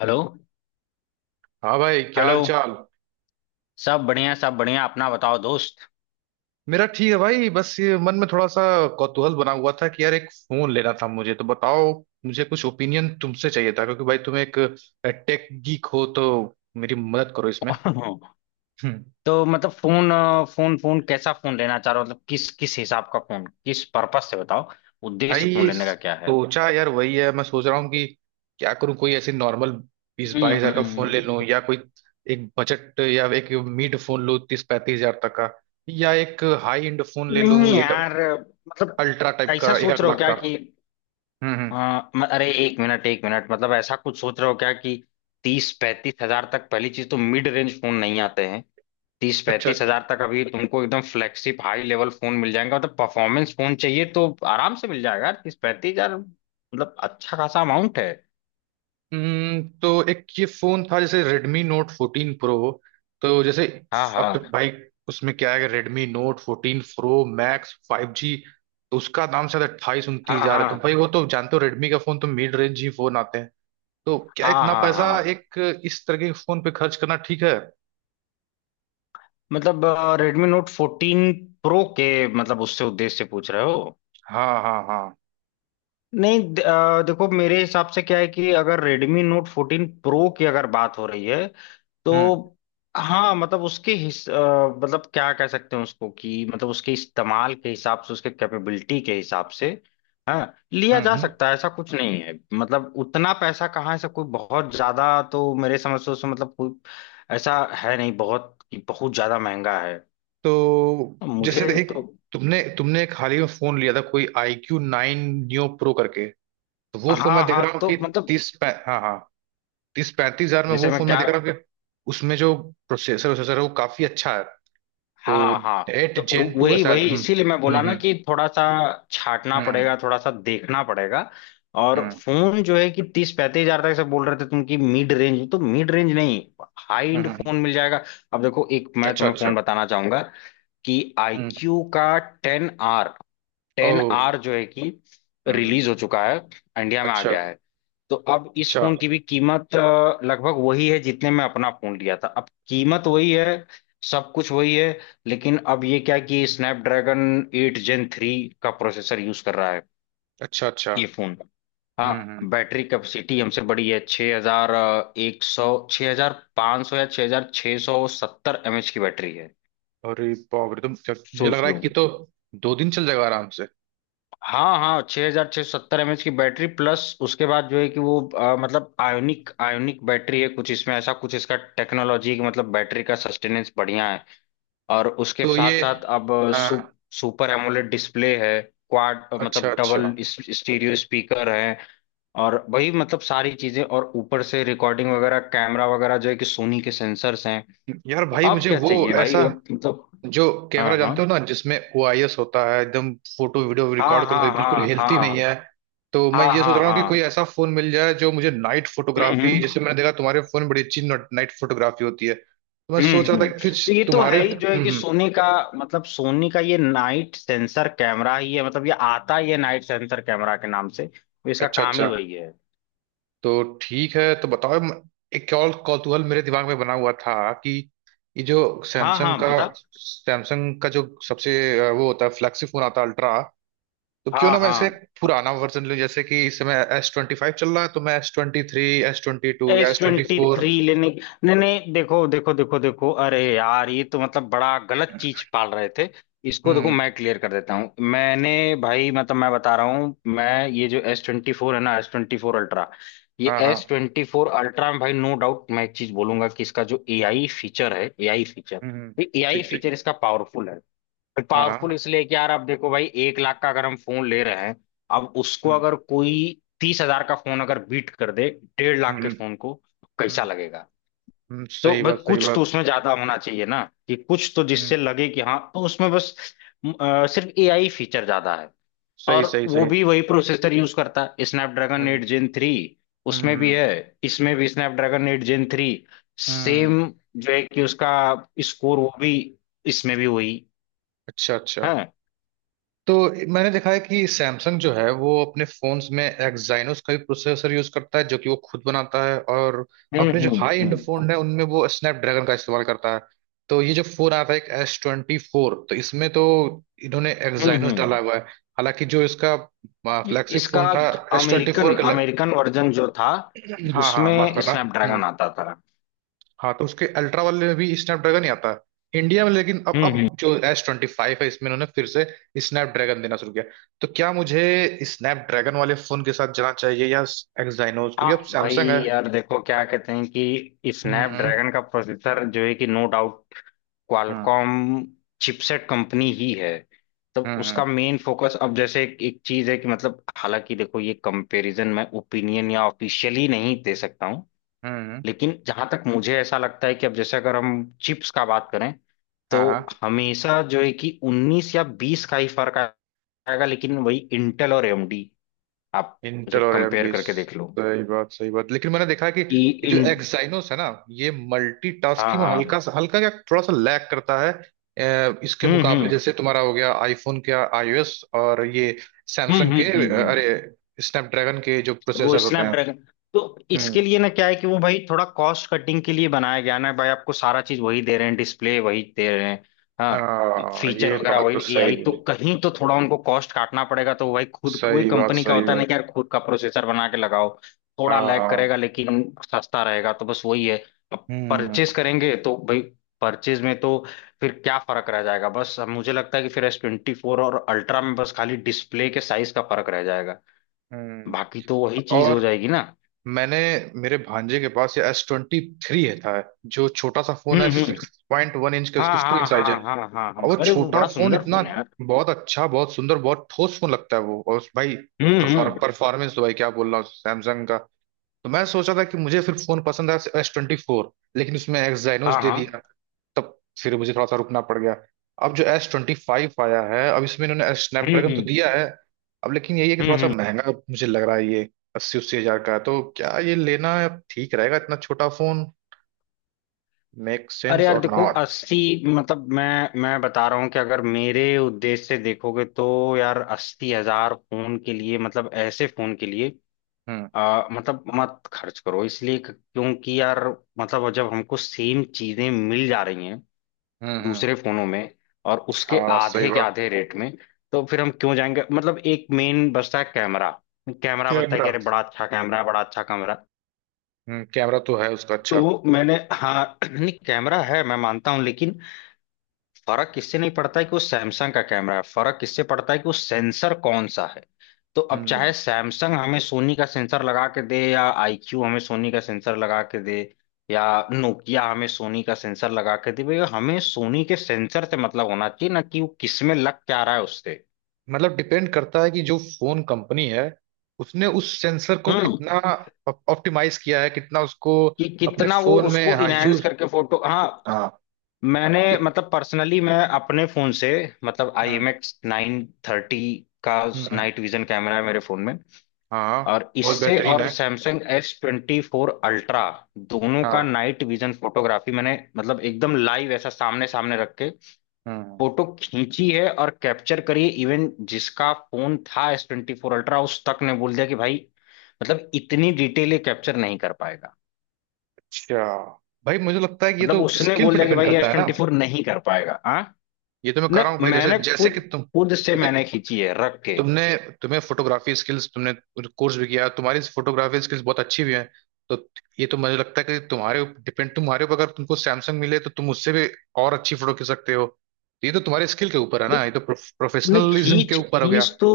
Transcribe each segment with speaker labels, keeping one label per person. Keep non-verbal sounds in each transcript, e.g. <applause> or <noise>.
Speaker 1: Hello.
Speaker 2: हाँ भाई, क्या
Speaker 1: हेलो।
Speaker 2: हाल चाल।
Speaker 1: सब बढ़िया, सब बढ़िया। अपना बताओ दोस्त। <laughs>
Speaker 2: मेरा ठीक है भाई, बस ये मन में थोड़ा सा कौतूहल बना हुआ था कि यार एक फोन लेना था मुझे, तो बताओ। मुझे कुछ ओपिनियन तुमसे चाहिए था, क्योंकि भाई तुम एक टेक गीक हो तो मेरी मदद करो इसमें। हम्म।
Speaker 1: तो मतलब फोन अ, फोन फोन कैसा फोन लेना चाह रहे हो, मतलब किस किस हिसाब का फोन, किस पर्पस से बताओ। उद्देश्य
Speaker 2: भाई
Speaker 1: फोन
Speaker 2: ये
Speaker 1: लेने का क्या है?
Speaker 2: सोचा यार, वही है, मैं सोच रहा हूँ कि क्या करूँ, कोई ऐसे नॉर्मल 20-22 हजार का फोन ले
Speaker 1: हम्म।
Speaker 2: लूँ, या कोई एक बजट या एक मिड फोन लूँ 30-35 हजार तक का, या एक हाई एंड फोन ले लूँ,
Speaker 1: नहीं
Speaker 2: एक
Speaker 1: यार, मतलब
Speaker 2: अल्ट्रा टाइप
Speaker 1: ऐसा
Speaker 2: का एक
Speaker 1: सोच
Speaker 2: एक
Speaker 1: रहे हो
Speaker 2: लाख
Speaker 1: क्या
Speaker 2: का।
Speaker 1: कि
Speaker 2: हम्म।
Speaker 1: हाँ, अरे एक मिनट, एक मिनट, मतलब ऐसा कुछ सोच रहे हो क्या कि 30-35 हजार तक? पहली चीज तो मिड रेंज फोन नहीं आते हैं तीस
Speaker 2: अच्छा।
Speaker 1: पैंतीस हजार तक। अभी तुमको एकदम फ्लैगशिप हाई लेवल फोन मिल जाएगा। मतलब परफॉर्मेंस फोन चाहिए तो आराम से मिल जाएगा 30-35 हजार। मतलब अच्छा खासा अमाउंट है।
Speaker 2: तो एक ये फोन था जैसे Redmi Note 14 Pro, तो जैसे
Speaker 1: हाँ,
Speaker 2: अब तो
Speaker 1: हाँ,
Speaker 2: भाई उसमें क्या है कि Redmi Note 14 Pro Max 5G, तो उसका दाम शायद अट्ठाईस उनतीस
Speaker 1: हाँ,
Speaker 2: हजार है, तो
Speaker 1: हाँ,
Speaker 2: भाई वो तो जानते हो Redmi का फोन तो मिड रेंज ही फोन आते हैं। तो क्या
Speaker 1: हाँ,
Speaker 2: इतना
Speaker 1: हाँ, हाँ।
Speaker 2: पैसा एक इस तरह के फोन पे खर्च करना ठीक है।
Speaker 1: मतलब रेडमी नोट फोर्टीन प्रो के, मतलब उससे उद्देश्य से पूछ रहे हो?
Speaker 2: हाँ हाँ हाँ।
Speaker 1: नहीं, देखो मेरे हिसाब से क्या है कि अगर Redmi Note 14 Pro की अगर बात हो रही है
Speaker 2: हम्म
Speaker 1: तो हाँ, मतलब मतलब क्या कह सकते हैं उसको कि मतलब उसके इस्तेमाल के हिसाब से, उसके कैपेबिलिटी के हिसाब से हाँ लिया
Speaker 2: हम्म।
Speaker 1: जा सकता है, ऐसा कुछ नहीं है। मतलब उतना पैसा कहाँ है, ऐसा कोई बहुत ज्यादा, तो मेरे समझ से उसमें मतलब कोई ऐसा है नहीं बहुत कि बहुत ज्यादा महंगा है।
Speaker 2: तो जैसे
Speaker 1: मुझे
Speaker 2: एक,
Speaker 1: तो
Speaker 2: तुमने तुमने एक हाल ही में फोन लिया था कोई आई क्यू 9 न्यू प्रो करके, तो वो फोन मैं
Speaker 1: हाँ,
Speaker 2: देख
Speaker 1: हाँ।
Speaker 2: रहा हूँ कि
Speaker 1: तो मतलब
Speaker 2: हाँ हाँ, 30-35 हजार में वो
Speaker 1: जैसे मैं
Speaker 2: फोन मैं
Speaker 1: क्या,
Speaker 2: देख रहा हूँ कि उसमें जो प्रोसेसर प्रोसेसर है वो काफी अच्छा है, तो
Speaker 1: हाँ, हाँ,
Speaker 2: एट
Speaker 1: तो
Speaker 2: जेन
Speaker 1: व-
Speaker 2: 2 है
Speaker 1: वही
Speaker 2: शायद।
Speaker 1: वही इसीलिए मैं बोला ना
Speaker 2: हम्म
Speaker 1: कि थोड़ा सा छाटना
Speaker 2: हम्म
Speaker 1: पड़ेगा, थोड़ा सा देखना पड़ेगा। और
Speaker 2: हम्म।
Speaker 1: फोन जो है कि तीस पैंतीस हजार तक से बोल रहे थे तुम, कि मिड रेंज तो मिड रेंज नहीं, हाई
Speaker 2: हम्म,
Speaker 1: एंड
Speaker 2: हम्म।
Speaker 1: फोन मिल जाएगा। अब देखो, एक मैं
Speaker 2: अच्छा
Speaker 1: तुम्हें
Speaker 2: अच्छा।
Speaker 1: फोन बताना चाहूंगा कि आई
Speaker 2: हम्म।
Speaker 1: क्यू का ten R,
Speaker 2: O.
Speaker 1: Ten R जो है कि
Speaker 2: हम्म
Speaker 1: रिलीज हो
Speaker 2: हम्म,
Speaker 1: चुका है, इंडिया में आ
Speaker 2: अच्छा
Speaker 1: गया है। तो अब इस
Speaker 2: अच्छा।
Speaker 1: फोन की भी कीमत लगभग वही है जितने में अपना फोन लिया था, अब कीमत वही है, सब कुछ वही है। लेकिन अब ये क्या है कि स्नैपड्रैगन एट जेन थ्री का प्रोसेसर यूज कर रहा है
Speaker 2: अच्छा अच्छा।
Speaker 1: ये फोन। हाँ।
Speaker 2: हम्म हम्म,
Speaker 1: बैटरी कैपेसिटी हमसे बड़ी है, 6100 हजार सौ छः हज़ार पाँच सौ या 6670 हजार एमएच की बैटरी है।
Speaker 2: अरे बाप रे, तो मुझे लग
Speaker 1: सोच
Speaker 2: रहा है
Speaker 1: लो।
Speaker 2: कि तो दो दिन चल जाएगा आराम से।
Speaker 1: हाँ, हाँ, छः हजार छः सौ सत्तर एमएच की बैटरी, प्लस उसके बाद जो है कि वो मतलब आयोनिक आयोनिक बैटरी है कुछ इसमें, ऐसा कुछ इसका टेक्नोलॉजी कि मतलब बैटरी का सस्टेनेंस बढ़िया है। और उसके
Speaker 2: तो
Speaker 1: साथ
Speaker 2: ये
Speaker 1: साथ अब सु,
Speaker 2: हाँ।
Speaker 1: सुपर एमोलेड डिस्प्ले है, क्वाड
Speaker 2: अच्छा
Speaker 1: मतलब
Speaker 2: अच्छा।
Speaker 1: डबल स्टीरियो स्पीकर है। और वही मतलब सारी चीजें, और ऊपर से रिकॉर्डिंग वगैरह, कैमरा वगैरह जो है कि सोनी के सेंसर्स हैं।
Speaker 2: यार
Speaker 1: तो
Speaker 2: भाई
Speaker 1: अब
Speaker 2: मुझे
Speaker 1: क्या
Speaker 2: वो
Speaker 1: चाहिए भाई,
Speaker 2: ऐसा
Speaker 1: अब मतलब
Speaker 2: जो
Speaker 1: हाँ,
Speaker 2: कैमरा
Speaker 1: हाँ,
Speaker 2: जानते हो ना, जिसमें ओआईएस होता है, एकदम फोटो वीडियो
Speaker 1: हाँ,
Speaker 2: रिकॉर्ड करो तो
Speaker 1: हाँ,
Speaker 2: बिल्कुल
Speaker 1: हाँ, हाँ,
Speaker 2: हेल्थी नहीं है।
Speaker 1: हाँ,
Speaker 2: तो मैं ये सोच
Speaker 1: हाँ,
Speaker 2: रहा हूँ कि
Speaker 1: हाँ,
Speaker 2: कोई ऐसा फोन मिल जाए जो मुझे नाइट
Speaker 1: हम्म,
Speaker 2: फोटोग्राफी,
Speaker 1: हम्म,
Speaker 2: जैसे मैंने देखा तुम्हारे फोन में बड़ी अच्छी नाइट फोटोग्राफी होती है, तो मैं
Speaker 1: हम्म,
Speaker 2: सोच रहा था कि
Speaker 1: तो
Speaker 2: कुछ
Speaker 1: ये तो
Speaker 2: तुम्हारे।
Speaker 1: है ही जो है कि
Speaker 2: हम्म।
Speaker 1: सोनी का, मतलब सोनी का ये नाइट सेंसर कैमरा ही है, मतलब ये आता ही है नाइट सेंसर कैमरा के नाम से, तो इसका
Speaker 2: अच्छा
Speaker 1: काम
Speaker 2: अच्छा।
Speaker 1: ही वही है।
Speaker 2: तो ठीक है, तो बताओ एक और कौतूहल मेरे दिमाग में बना हुआ था कि ये जो
Speaker 1: हाँ,
Speaker 2: सैमसंग
Speaker 1: हाँ,
Speaker 2: का,
Speaker 1: बता।
Speaker 2: सैमसंग का जो सबसे वो होता है फ्लैगशिप फोन आता है अल्ट्रा, तो क्यों
Speaker 1: हाँ,
Speaker 2: ना मैं इसका
Speaker 1: हाँ,
Speaker 2: एक पुराना वर्जन लूं, जैसे कि इस समय S25 चल रहा है, तो मैं S23, S22 या
Speaker 1: S
Speaker 2: S twenty
Speaker 1: twenty
Speaker 2: four
Speaker 1: three लेने? नहीं, नहीं, देखो, देखो, देखो, देखो, अरे यार, ये तो मतलब बड़ा गलत चीज पाल रहे थे। इसको देखो,
Speaker 2: हम्म।
Speaker 1: मैं क्लियर कर देता हूँ। मैंने, भाई मतलब मैं बता रहा हूँ, मैं ये जो एस ट्वेंटी फोर है ना, एस ट्वेंटी फोर अल्ट्रा, ये
Speaker 2: हाँ हाँ।
Speaker 1: एस ट्वेंटी फोर अल्ट्रा में भाई नो डाउट मैं एक चीज बोलूंगा कि इसका जो एआई फीचर है, एआई फीचर,
Speaker 2: हम्म।
Speaker 1: ये एआई
Speaker 2: ठीक ठीक।
Speaker 1: फीचर इसका पावरफुल है।
Speaker 2: हाँ
Speaker 1: पावरफुल
Speaker 2: हाँ।
Speaker 1: इसलिए कि यार आप देखो भाई, 1 लाख का अगर हम फोन ले रहे हैं, अब उसको
Speaker 2: हम्म
Speaker 1: अगर कोई 30 हजार का फोन अगर बीट कर दे 1.5 लाख के
Speaker 2: हम्म
Speaker 1: फोन को, तो कैसा
Speaker 2: हम्म।
Speaker 1: लगेगा? तो
Speaker 2: सही
Speaker 1: भाई
Speaker 2: बात सही
Speaker 1: कुछ तो
Speaker 2: बात।
Speaker 1: उसमें ज्यादा होना चाहिए ना, कि कुछ तो
Speaker 2: हम्म।
Speaker 1: जिससे लगे कि हाँ, तो उसमें बस सिर्फ एआई फीचर ज्यादा है।
Speaker 2: सही
Speaker 1: और
Speaker 2: सही
Speaker 1: वो
Speaker 2: सही।
Speaker 1: भी वही प्रोसेसर यूज करता है, स्नैपड्रैगन
Speaker 2: हम्म
Speaker 1: एट जेन थ्री,
Speaker 2: हम्म
Speaker 1: उसमें भी
Speaker 2: हम्म
Speaker 1: है, इसमें भी स्नैपड्रैगन एट जेन थ्री,
Speaker 2: हम्म,
Speaker 1: सेम, जो है कि उसका स्कोर, वो भी इसमें भी वही
Speaker 2: अच्छा अच्छा।
Speaker 1: है।
Speaker 2: तो मैंने देखा है कि सैमसंग जो है वो अपने फोन्स में एक्साइनोस का भी प्रोसेसर यूज करता है, जो कि वो खुद बनाता है, और
Speaker 1: हम्म,
Speaker 2: अपने जो
Speaker 1: हम्म,
Speaker 2: हाई एंड
Speaker 1: हम्म,
Speaker 2: फोन है उनमें वो स्नैपड्रैगन का इस्तेमाल करता है। तो ये जो फोन आया था एक S24, तो इसमें तो इन्होंने
Speaker 1: हम्म,
Speaker 2: एक्साइनोस डाला हुआ है। हालांकि जो इसका फ्लैगशिप
Speaker 1: इसका
Speaker 2: फोन था S24
Speaker 1: अमेरिकन
Speaker 2: का,
Speaker 1: अमेरिकन वर्जन जो था,
Speaker 2: हाँ हाँ माफ
Speaker 1: उसमें
Speaker 2: करना। हम्म।
Speaker 1: स्नैपड्रैगन आता था।
Speaker 2: हाँ, तो उसके अल्ट्रा वाले में भी स्नैपड्रैगन ही आता है इंडिया में, लेकिन अब
Speaker 1: हम्म,
Speaker 2: अब जो S25 है इसमें उन्होंने फिर से स्नैपड्रैगन देना शुरू किया। तो क्या मुझे स्नैपड्रैगन वाले फोन के साथ जाना चाहिए या एक्साइनोज, क्योंकि
Speaker 1: हाँ
Speaker 2: अब
Speaker 1: भाई,
Speaker 2: सैमसंग है।
Speaker 1: यार देखो क्या कहते हैं कि
Speaker 2: हम्म हम्म
Speaker 1: स्नैपड्रैगन का प्रोसेसर जो है कि no doubt Qualcomm chipset company ही है, तो
Speaker 2: हम्म।
Speaker 1: उसका मेन फोकस अब जैसे एक चीज है कि मतलब, हालांकि देखो ये कंपैरिजन मैं ओपिनियन या ऑफिशियली नहीं दे सकता हूँ,
Speaker 2: हम्म,
Speaker 1: लेकिन जहां तक मुझे ऐसा लगता है कि अब जैसे अगर हम चिप्स का बात करें,
Speaker 2: हाँ
Speaker 1: तो
Speaker 2: हाँ।
Speaker 1: हमेशा जो है कि 19 या 20 का ही फर्क आएगा, लेकिन वही इंटेल और एएमडी, आप उसे
Speaker 2: इंटेल और
Speaker 1: कंपेयर
Speaker 2: एएमडी।
Speaker 1: करके देख लो
Speaker 2: सही बात सही बात, लेकिन मैंने देखा है कि
Speaker 1: कि
Speaker 2: ये जो
Speaker 1: इन,
Speaker 2: एक्साइनोस है ना, ये
Speaker 1: हाँ,
Speaker 2: मल्टीटास्किंग में
Speaker 1: हाँ,
Speaker 2: हल्का सा, हल्का क्या, थोड़ा सा लैग करता है इसके
Speaker 1: हम्म,
Speaker 2: मुकाबले,
Speaker 1: हम्म,
Speaker 2: जैसे तुम्हारा हो गया आईफोन के आईओएस, और ये
Speaker 1: हम्म,
Speaker 2: सैमसंग
Speaker 1: हम्म,
Speaker 2: के
Speaker 1: हम्म,
Speaker 2: अरे, स्नैपड्रैगन के जो
Speaker 1: वो
Speaker 2: प्रोसेसर होते हैं।
Speaker 1: स्नैपड्रैगन, तो इसके
Speaker 2: हम्म।
Speaker 1: लिए ना क्या है कि वो भाई थोड़ा कॉस्ट कटिंग के लिए बनाया गया ना भाई, आपको सारा चीज वही दे रहे हैं, डिस्प्ले वही दे रहे हैं, हाँ,
Speaker 2: आ,
Speaker 1: फीचर
Speaker 2: ये
Speaker 1: वगैरह
Speaker 2: बात तो
Speaker 1: वही
Speaker 2: सही
Speaker 1: एआई, तो
Speaker 2: बोली।
Speaker 1: कहीं तो थोड़ा उनको कॉस्ट काटना पड़ेगा, तो भाई खुद वही
Speaker 2: सही बात
Speaker 1: कंपनी का
Speaker 2: सही
Speaker 1: होता है ना
Speaker 2: बात।
Speaker 1: कि यार खुद का प्रोसेसर बना के लगाओ, थोड़ा
Speaker 2: हाँ
Speaker 1: लैग
Speaker 2: हाँ।
Speaker 1: करेगा लेकिन सस्ता रहेगा, तो बस वही है। अब परचेज
Speaker 2: हम्म
Speaker 1: करेंगे तो भाई परचेज में तो फिर क्या फर्क रह जाएगा? बस अब मुझे लगता है कि फिर एस ट्वेंटी फोर और अल्ट्रा में बस खाली डिस्प्ले के साइज का फर्क रह जाएगा,
Speaker 2: हम्म।
Speaker 1: बाकी तो वही चीज हो
Speaker 2: और
Speaker 1: जाएगी ना।
Speaker 2: मैंने, मेरे भांजे के पास ये S23 है, था, जो छोटा सा फोन है,
Speaker 1: हम्म, हम्म,
Speaker 2: 6.1 इंच के
Speaker 1: हाँ,
Speaker 2: उसकी स्क्रीन
Speaker 1: हाँ,
Speaker 2: साइज है,
Speaker 1: हाँ, हाँ, हाँ, हाँ,
Speaker 2: और वो
Speaker 1: अरे वो
Speaker 2: छोटा
Speaker 1: बड़ा
Speaker 2: फोन
Speaker 1: सुंदर
Speaker 2: इतना
Speaker 1: फोन है यार।
Speaker 2: बहुत अच्छा, बहुत सुंदर, बहुत ठोस फोन लगता है वो, और उस भाई
Speaker 1: हम्म, हम्म,
Speaker 2: परफॉर्मेंस तो भाई क्या बोल रहा हूँ सैमसंग का। तो मैं सोचा था कि मुझे फिर फोन पसंद है S24, लेकिन उसमें एक्साइनोस
Speaker 1: हाँ,
Speaker 2: दे दिया,
Speaker 1: हाँ,
Speaker 2: तब फिर मुझे थोड़ा सा रुकना पड़ गया। अब जो एस ट्वेंटी फाइव आया है, अब इसमें इन्होंने
Speaker 1: हम्म,
Speaker 2: स्नैपड्रैगन तो
Speaker 1: हम्म,
Speaker 2: दिया है, अब लेकिन यही है कि
Speaker 1: हम्म,
Speaker 2: थोड़ा सा
Speaker 1: हम्म।
Speaker 2: महंगा मुझे लग रहा है ये, 80-80 हजार का है। तो क्या ये लेना ठीक रहेगा, इतना छोटा फोन, मेक
Speaker 1: अरे
Speaker 2: सेंस
Speaker 1: यार
Speaker 2: और
Speaker 1: देखो
Speaker 2: नॉट।
Speaker 1: अस्सी, मतलब मैं बता रहा हूँ कि अगर मेरे उद्देश्य से देखोगे तो यार 80 हजार फोन के लिए, मतलब ऐसे फोन के लिए
Speaker 2: हम्म
Speaker 1: मतलब मत खर्च करो, इसलिए क्योंकि यार मतलब जब हमको सेम चीजें मिल जा रही हैं
Speaker 2: हम्म।
Speaker 1: दूसरे फोनों में, और उसके
Speaker 2: हाँ सही
Speaker 1: आधे के
Speaker 2: बात।
Speaker 1: आधे रेट में, तो फिर हम क्यों जाएंगे। मतलब एक मेन बचता है कैमरा, कैमरा बचता है
Speaker 2: कैमरा।
Speaker 1: कि अरे बड़ा अच्छा कैमरा है, बड़ा अच्छा कैमरा।
Speaker 2: हम्म, कैमरा तो है उसका अच्छा।
Speaker 1: तो मैंने, हाँ <clears throat> नहीं कैमरा है, मैं मानता हूँ लेकिन फर्क किससे नहीं पड़ता है कि वो सैमसंग का कैमरा है, फर्क किससे पड़ता है कि वो सेंसर कौन सा है। तो अब चाहे
Speaker 2: हम्म,
Speaker 1: सैमसंग हमें सोनी का सेंसर लगा के दे, या आईक्यू हमें सोनी का सेंसर लगा के दे, या नोकिया हमें सोनी का सेंसर लगा के दे, भैया हमें सोनी के सेंसर से मतलब होना चाहिए ना कि वो किस में लग क्या रहा है उससे।
Speaker 2: मतलब डिपेंड करता है कि जो फोन कंपनी है उसने उस सेंसर को
Speaker 1: हम्म।
Speaker 2: कितना ऑप्टिमाइज किया है, कितना उसको
Speaker 1: कि
Speaker 2: अपने
Speaker 1: कितना वो
Speaker 2: फोन में
Speaker 1: उसको
Speaker 2: हाँ
Speaker 1: इनहेंस
Speaker 2: यूज।
Speaker 1: करके फोटो, हाँ। मैंने मतलब पर्सनली मैं अपने फोन से, मतलब आई
Speaker 2: हाँ।
Speaker 1: एम एक्स नाइन थर्टी का
Speaker 2: हम्म,
Speaker 1: नाइट विजन कैमरा है मेरे फोन में,
Speaker 2: हाँ
Speaker 1: और
Speaker 2: बहुत
Speaker 1: इससे
Speaker 2: बेहतरीन
Speaker 1: और
Speaker 2: है।
Speaker 1: Samsung S twenty four ultra दोनों का
Speaker 2: हाँ।
Speaker 1: नाइट विजन फोटोग्राफी मैंने मतलब एकदम लाइव ऐसा सामने सामने रख के
Speaker 2: हम्म।
Speaker 1: फोटो खींची है और कैप्चर करी है, इवन जिसका फोन था एस ट्वेंटी फोर अल्ट्रा उस तक ने बोल दिया कि भाई मतलब इतनी डिटेल ये कैप्चर नहीं कर पाएगा।
Speaker 2: अच्छा। भाई मुझे लगता है कि ये
Speaker 1: मतलब
Speaker 2: तो
Speaker 1: उसने
Speaker 2: स्किल
Speaker 1: बोल
Speaker 2: पे
Speaker 1: दिया कि
Speaker 2: डिपेंड
Speaker 1: भाई
Speaker 2: करता
Speaker 1: एस
Speaker 2: है ना,
Speaker 1: ट्वेंटी फोर नहीं कर पाएगा। हाँ,
Speaker 2: ये तो मैं कर
Speaker 1: न,
Speaker 2: रहा हूँ भाई, जैसे
Speaker 1: मैंने
Speaker 2: जैसे कि
Speaker 1: खुद,
Speaker 2: तुम,
Speaker 1: खुद से
Speaker 2: तुम्हें,
Speaker 1: मैंने खींची है रख के।
Speaker 2: तुमने तुम्हें फोटोग्राफी स्किल्स, तुमने कोर्स भी किया, तुम्हारी फोटोग्राफी स्किल्स बहुत अच्छी भी हैं, तो ये तो मुझे लगता है कि तुम्हारे डिपेंड, तुम्हारे ऊपर, अगर तुमको सैमसंग मिले तो तुम उससे भी और अच्छी फोटो खींच सकते हो, तो ये तो तुम्हारे स्किल के ऊपर है ना, ये तो
Speaker 1: नहीं
Speaker 2: प्रोफेशनलिज्म के
Speaker 1: खींच
Speaker 2: ऊपर हो गया।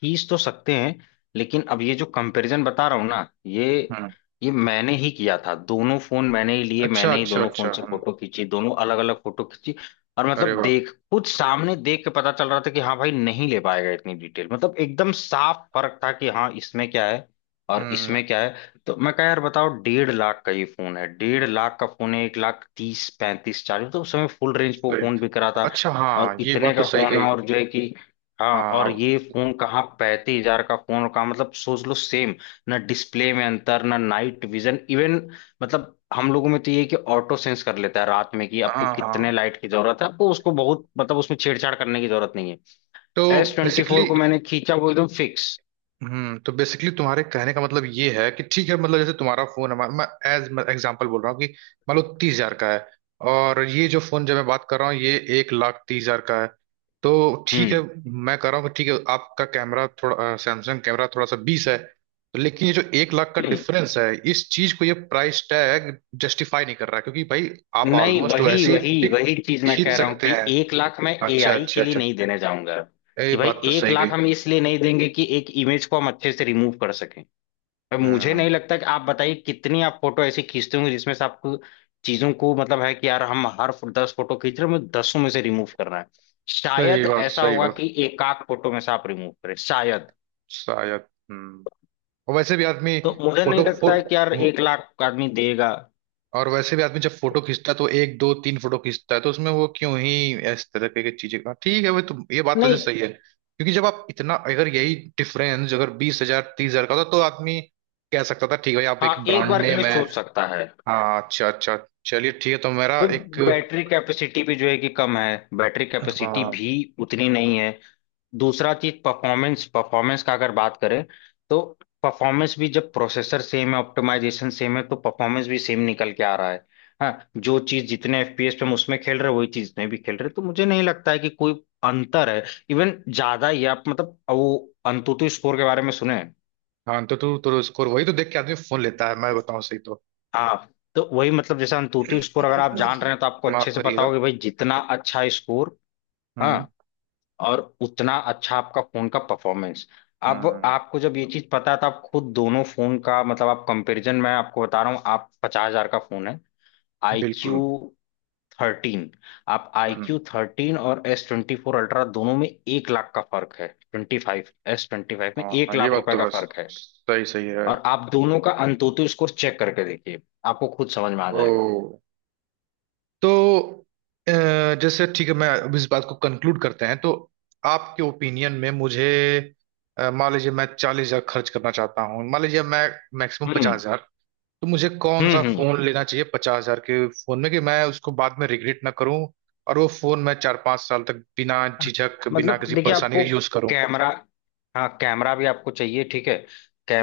Speaker 1: खींच तो सकते हैं, लेकिन अब ये जो कंपैरिजन बता रहा हूँ ना ये
Speaker 2: हम्म
Speaker 1: ये मैंने ही किया था, दोनों फोन मैंने ही लिए,
Speaker 2: अच्छा
Speaker 1: मैंने ही
Speaker 2: अच्छा
Speaker 1: दोनों
Speaker 2: अच्छा।
Speaker 1: फोन से
Speaker 2: हम्म।
Speaker 1: फोटो खींची, दोनों अलग अलग फोटो खींची। और
Speaker 2: अरे
Speaker 1: मतलब
Speaker 2: वाह।
Speaker 1: देख खुद सामने देख के पता चल रहा था कि हाँ भाई नहीं ले पाएगा इतनी डिटेल, मतलब एकदम साफ फर्क था कि हाँ इसमें क्या है और
Speaker 2: हम्म।
Speaker 1: इसमें क्या है। तो मैं कहा यार बताओ, 1.5 लाख का ये फोन है, 1.5 लाख का फोन है एक लाख तीस पैंतीस चालीस, तो उस समय फुल रेंज पे वो फोन बिक रहा था,
Speaker 2: अच्छा।
Speaker 1: और
Speaker 2: हाँ ये
Speaker 1: इतने
Speaker 2: बात तो
Speaker 1: का
Speaker 2: सही
Speaker 1: फोन
Speaker 2: कही।
Speaker 1: है, और जो है कि हाँ, और
Speaker 2: हाँ
Speaker 1: ये फोन कहाँ, 35 हजार का फोन कहाँ, मतलब सोच लो सेम, ना डिस्प्ले में अंतर, ना नाइट विजन, इवन मतलब हम लोगों में तो ये है कि ऑटो सेंस कर लेता है रात में कि आपको
Speaker 2: हाँ। हाँ,
Speaker 1: कितने लाइट की जरूरत है, आपको उसको बहुत मतलब उसमें छेड़छाड़ करने की जरूरत नहीं है।
Speaker 2: तो
Speaker 1: एस ट्वेंटी
Speaker 2: बेसिकली,
Speaker 1: फोर को मैंने खींचा वो एकदम फिक्स।
Speaker 2: हम्म, तो बेसिकली तुम्हारे कहने का मतलब ये है कि ठीक है, मतलब जैसे तुम्हारा फोन है, मैं एज एग्जांपल बोल रहा हूँ कि मान लो 30 हजार का है, और ये जो फोन जब मैं बात कर रहा हूँ ये 1 लाख 30 हजार का है। तो ठीक है
Speaker 1: हम्म,
Speaker 2: मैं कह रहा हूँ कि ठीक है, आपका कैमरा थोड़ा, सैमसंग कैमरा थोड़ा सा बीस है तो, लेकिन ये जो 1 लाख का
Speaker 1: हम्म।
Speaker 2: डिफरेंस है इस चीज को ये प्राइस टैग जस्टिफाई नहीं कर रहा है, क्योंकि भाई आप
Speaker 1: नहीं
Speaker 2: ऑलमोस्ट
Speaker 1: वही
Speaker 2: वैसे ही
Speaker 1: वही
Speaker 2: pic
Speaker 1: वही चीज मैं
Speaker 2: खींच
Speaker 1: कह रहा हूँ
Speaker 2: सकते
Speaker 1: कि
Speaker 2: हैं।
Speaker 1: 1 लाख मैं
Speaker 2: अच्छा
Speaker 1: एआई
Speaker 2: अच्छा
Speaker 1: के लिए
Speaker 2: अच्छा,
Speaker 1: नहीं देने जाऊंगा,
Speaker 2: ये
Speaker 1: कि भाई
Speaker 2: बात तो
Speaker 1: एक
Speaker 2: सही
Speaker 1: लाख
Speaker 2: गई।
Speaker 1: हम इसलिए नहीं देंगे कि एक इमेज को हम अच्छे से रिमूव कर सकें। अब मुझे नहीं
Speaker 2: हम्म
Speaker 1: लगता कि आप बताइए कितनी आप फोटो ऐसी खींचते होंगे जिसमें से आपको चीजों को, मतलब है कि यार हम हर 10 फोटो खींच रहे हैं, हमें दसों में से रिमूव करना है।
Speaker 2: सही
Speaker 1: शायद
Speaker 2: बात
Speaker 1: ऐसा
Speaker 2: सही
Speaker 1: होगा
Speaker 2: बात।
Speaker 1: कि एक आध फोटो में से आप रिमूव करें शायद,
Speaker 2: शायद। हम्म। और वैसे भी आदमी
Speaker 1: तो मुझे नहीं
Speaker 2: फोटो
Speaker 1: लगता है कि यार
Speaker 2: फोटो,
Speaker 1: 1 लाख आदमी देगा।
Speaker 2: और वैसे भी आदमी जब फोटो खींचता है तो 1-2-3 फोटो खींचता है, तो उसमें वो क्यों ही इस तरह की चीजें, हाँ, ठीक है, वो तो ये बात तो वैसे
Speaker 1: नहीं,
Speaker 2: सही है, क्योंकि जब आप इतना, अगर यही डिफरेंस अगर 20-30 हजार का होता तो आदमी कह सकता था ठीक है भाई आप
Speaker 1: हाँ,
Speaker 2: एक
Speaker 1: एक
Speaker 2: ब्रांड
Speaker 1: बार के
Speaker 2: नेम
Speaker 1: लिए
Speaker 2: है।
Speaker 1: सोच सकता है।
Speaker 2: हाँ अच्छा अच्छा। चलिए ठीक है, तो मेरा
Speaker 1: भाई
Speaker 2: एक,
Speaker 1: बैटरी कैपेसिटी भी जो है कि कम है, बैटरी कैपेसिटी
Speaker 2: हाँ
Speaker 1: भी उतनी नहीं है। दूसरा चीज परफॉर्मेंस परफॉर्मेंस का अगर बात करें तो परफॉर्मेंस भी जब प्रोसेसर सेम है, ऑप्टिमाइजेशन सेम है, तो परफॉर्मेंस भी सेम निकल के आ रहा है। हाँ, जो चीज जितने एफपीएस पे हम उसमें खेल रहे हैं वही चीज में भी खेल रहे हैं, तो मुझे नहीं लगता है कि कोई अंतर है, इवन ज्यादा ही है। आप मतलब वो अंतुतु स्कोर के बारे में सुने हैं?
Speaker 2: हाँ, तो तू तो स्कोर वही तो देख के आदमी फोन लेता है, मैं बताऊं सही तो।
Speaker 1: हाँ, तो वही मतलब जैसे अंतुतु स्कोर अगर आप जान रहे हैं तो आपको अच्छे
Speaker 2: माफ
Speaker 1: से पता
Speaker 2: करिएगा।
Speaker 1: होगा कि भाई जितना अच्छा स्कोर, हाँ,
Speaker 2: हम्म
Speaker 1: और उतना अच्छा आपका फोन का परफॉर्मेंस। अब
Speaker 2: हम्म,
Speaker 1: आपको जब ये चीज पता था, आप खुद दोनों फोन का मतलब आप कंपैरिजन, मैं आपको बता रहा हूँ आप 50 हजार का फोन है आई क्यू
Speaker 2: बिल्कुल।
Speaker 1: थर्टीन, आप आई
Speaker 2: हम्म।
Speaker 1: क्यू थर्टीन और एस ट्वेंटी फोर अल्ट्रा दोनों में 1 लाख का फर्क है, twenty five S twenty five में एक
Speaker 2: हाँ ये
Speaker 1: लाख
Speaker 2: बात
Speaker 1: रुपए
Speaker 2: तो
Speaker 1: का
Speaker 2: है,
Speaker 1: फर्क है।
Speaker 2: सही सही है।
Speaker 1: और आप दोनों का अंतोतु स्कोर चेक करके देखिए, आपको खुद समझ में आ
Speaker 2: ओ,
Speaker 1: जाएगा।
Speaker 2: तो अ, जैसे ठीक है, मैं अब इस बात को कंक्लूड करते हैं तो, आपके ओपिनियन में मुझे मान लीजिए मैं 40 हजार खर्च करना चाहता हूँ, मान लीजिए मैं मैक्सिमम
Speaker 1: हम्म,
Speaker 2: 50 हजार, तो मुझे कौन
Speaker 1: हम्म,
Speaker 2: सा
Speaker 1: हम्म।
Speaker 2: फोन लेना चाहिए पचास हजार के फोन में कि मैं उसको बाद में रिग्रेट ना करूं, और वो फोन मैं 4-5 साल तक बिना झिझक, बिना
Speaker 1: मतलब
Speaker 2: किसी
Speaker 1: देखिए
Speaker 2: परेशानी
Speaker 1: आपको
Speaker 2: के यूज करूं।
Speaker 1: कैमरा, हाँ कैमरा भी आपको चाहिए, ठीक है,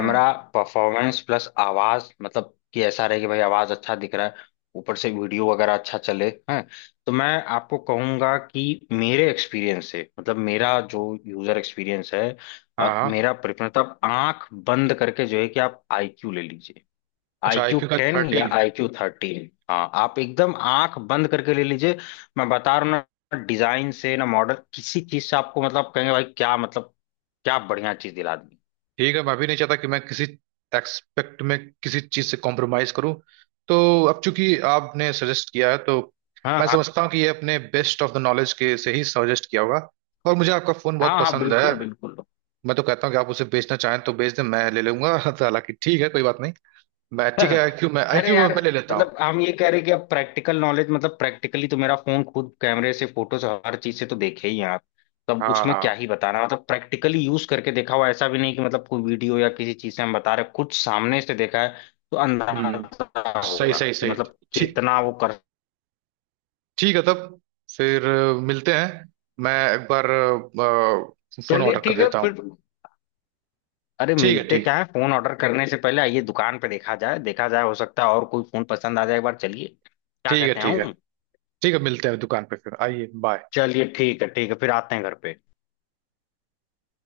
Speaker 2: हम्म।
Speaker 1: परफॉर्मेंस प्लस आवाज मतलब कि ऐसा रहे कि भाई आवाज अच्छा दिख रहा है, ऊपर से वीडियो वगैरह अच्छा चले हैं, तो मैं आपको कहूंगा कि मेरे एक्सपीरियंस से, मतलब मेरा जो यूजर एक्सपीरियंस है और
Speaker 2: हाँ।
Speaker 1: मेरा प्रेफरेंस, आप आंख बंद करके जो है कि आप आईक्यू ले लीजिए, आई
Speaker 2: अच्छा
Speaker 1: क्यू
Speaker 2: आईक्यू का
Speaker 1: टेन या
Speaker 2: 13।
Speaker 1: आई क्यू थर्टीन, हाँ आप एकदम आंख बंद करके ले लीजिए। मैं बता रहा हूँ ना डिजाइन से ना मॉडल, किसी चीज से आपको मतलब कहेंगे भाई क्या मतलब क्या बढ़िया चीज दिला दी।
Speaker 2: ठीक है, मैं भी नहीं चाहता कि मैं किसी एक्सपेक्ट में किसी चीज से कॉम्प्रोमाइज करूं। तो अब चूंकि आपने सजेस्ट किया है तो
Speaker 1: हाँ,
Speaker 2: मैं
Speaker 1: हाँ,
Speaker 2: समझता हूँ कि ये अपने बेस्ट ऑफ द नॉलेज के से ही सजेस्ट किया होगा, और मुझे आपका फोन बहुत
Speaker 1: हाँ, हाँ,
Speaker 2: पसंद है।
Speaker 1: बिल्कुल, बिल्कुल।
Speaker 2: मैं तो कहता हूँ कि आप उसे बेचना चाहें तो बेच दें, मैं ले लूंगा। <laughs> तो हालांकि ठीक है कोई बात नहीं, मैं ठीक है आईक्यू मैं,
Speaker 1: अरे
Speaker 2: आईक्यू मैं
Speaker 1: यार,
Speaker 2: मैं ले लेता हूँ।
Speaker 1: मतलब हम ये कह रहे कि अब प्रैक्टिकल नॉलेज, मतलब प्रैक्टिकली तो मेरा फोन खुद कैमरे से, फोटो से, हर चीज से तो देखे ही हैं आप, तब
Speaker 2: हाँ
Speaker 1: उसमें क्या
Speaker 2: हाँ।
Speaker 1: ही बताना, मतलब प्रैक्टिकली यूज करके देखा हुआ, ऐसा भी नहीं कि मतलब कोई वीडियो या किसी चीज से हम बता रहे, कुछ सामने से देखा है, तो
Speaker 2: हम्म।
Speaker 1: अंदाजा
Speaker 2: सही
Speaker 1: होगा
Speaker 2: सही
Speaker 1: कि
Speaker 2: सही।
Speaker 1: मतलब कितना
Speaker 2: ठीक,
Speaker 1: वो कर।
Speaker 2: ठीक है तब फिर, मिलते हैं, मैं एक बार फोन
Speaker 1: चलिए
Speaker 2: ऑर्डर कर
Speaker 1: ठीक है
Speaker 2: देता हूँ।
Speaker 1: फिर। अरे
Speaker 2: ठीक है
Speaker 1: मिलते
Speaker 2: ठीक,
Speaker 1: क्या है, फोन ऑर्डर करने से पहले आइए दुकान पे देखा जाए, देखा जाए, हो सकता है और कोई फोन पसंद आ जाए एक बार, चलिए क्या
Speaker 2: ठीक है
Speaker 1: कहते हैं,
Speaker 2: ठीक है।
Speaker 1: आऊं?
Speaker 2: ठीक है मिलते हैं दुकान पे, फिर आइए, बाय।
Speaker 1: चलिए ठीक है, ठीक है, फिर आते हैं घर पे।